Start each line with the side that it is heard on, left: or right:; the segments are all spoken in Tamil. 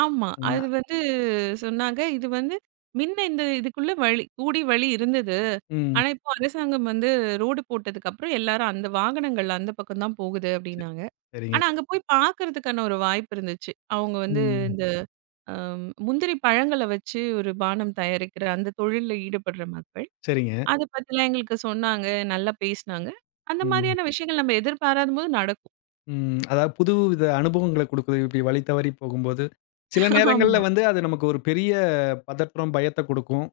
right: ஆமா.
left: ஆமா.
right: அது வந்து சொன்னாங்க. இது வந்து மின்ன இந்த இதுக்குள்ள வழி கூடி வழி இருந்தது.
left: ம்.
right: ஆனா இப்போ அரசாங்கம் வந்து ரோடு போட்டதுக்கப்புறம், எல்லாரும் அந்த வாகனங்கள் அந்தப் பக்கம் தான் போகுது
left: ச
right: அப்படின்னாங்க.
left: சரிங்க.
right: ஆனா அங்க போய்ப் பாக்குறதுக்கான ஒரு வாய்ப்பு இருந்துச்சு. அவங்க வந்து
left: ம்.
right: இந்த அம் முந்திரி பழங்கள்ல வச்சு ஒரு பானம் தயாரிக்கிற அந்தத் தொழில்ல ஈடுபட்ற மக்கள்.
left: சரிங்க.
right: அதைப் பத்தி எல்லாம் எங்களுக்கு சொன்னாங்க. நல்லா பேசுனாங்க. அந்த
left: ம்.
right: மாரியான விஷயங்கள் நம்ம எதிர்பாராத போது நடக்கும்.
left: ம். அதாவது புதுவித அனுபவங்கள்ல குடுக்குது, இப்படி வழி தவறிப் போகும்போது. சில நேரங்கள்ல
right: ஆமா.
left: வந்து, அது நமக்கு ஒரு பெரிய பதற்றம், பயத்தக் குடுக்கும்.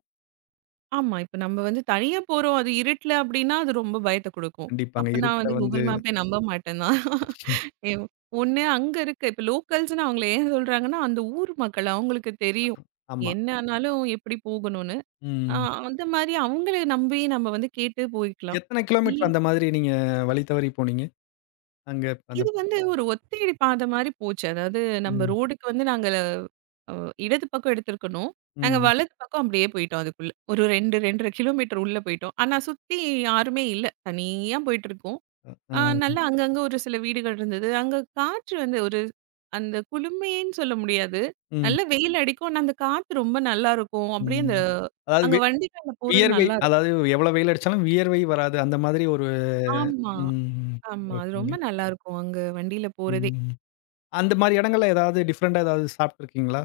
right: ஆமா, இப்ப நம்ம வந்து தனியா போறோம். அது இருட்டுல அப்படின்னா, அது ரொம்ப பயத்த குடுக்கும்.
left: கண்டிப்பாங்க.
right: அப்ப நான்
left: இருட்டுல
right: வந்து
left: வந்து.
right: கூகுள் மேப்பே நம்ப மாட்டேன் தான். ஏவ் ஒண்ணு அங்க இருக்கு இப்ப லோக்கல்ஸ்னு அவங்கள ஏன் சொல்றாங்கன்னா, அந்த ஊர் மக்கள் அவங்களுக்கு தெரியும்.
left: ஆமா.
right: என்ன ஆனாலும் எப்படி போகணும்னு. அ
left: ம்.
right: அந்த மாரி அவங்கள நம்பி நம்ம வந்து கேட்டுப் போயிக்கலாம்.
left: எத்தனை கிலோமீட்டர்
right: இல்
left: அந்த மாரி நீங்க வழி தவறிப் போனீங்க? அங்க அந்தப்
right: இது வந்து ஒரு ஒத்தையடி பாதை மாரி போச்சு. அதாவது நம்ம
left: ம்.
right: ரோடுக்கு வந்து நாங்கல வ் அ இடது பக்கம் எடுத்திருக்கணும். நாங்க
left: ம்.
right: வலது பக்கம் அப்படியே போயிட்டோம் அதுக்குள்ள. ஒரு 2, 2 1/2 கிலோமீட்டர் உள்ள போயிட்டோம். ஆனா, சுத்தி யாருமே இல்ல. தனியா போயிட்டிருக்கோம்.
left: அ
right: அ
left: ஹ,
right: நல்லா அங்கங்க ஒரு சில வீடுகள் இருந்தது. அங்க காற்று வந்து ஒரு அந்தக் குளுமைன்னு சொல்ல முடியாது.
left: ம்.
right: நல்ல வெயில் அடிக்கும். அந்தக் காற்று ரொம்ப நல்லா இருக்கும். அப்படியே அந்த
left: ம். அதாவது
right: அங்க
left: வே
right: வண்டியில போறது
left: வியர்வை.
right: நல்லா இருக்கும்.
left: அதாவது எவ்வளோ வெயில் அடிச்சாலும் வியர்வை வராது. அந்த மாதிரி ஒரு
right: ஆமா,
left: ம்.
right: ஆமா. அது
left: ஓகேங்க.
right: ரொம்ப நல்லா இருக்கும். அங்க வண்டியில போறதே.
left: ம். அந்த மாரி எடங்கள்ல ஏதாவது டிஃபரென்ட்டா ஏதாவது சாப்பிட்டு இருக்கீங்களா?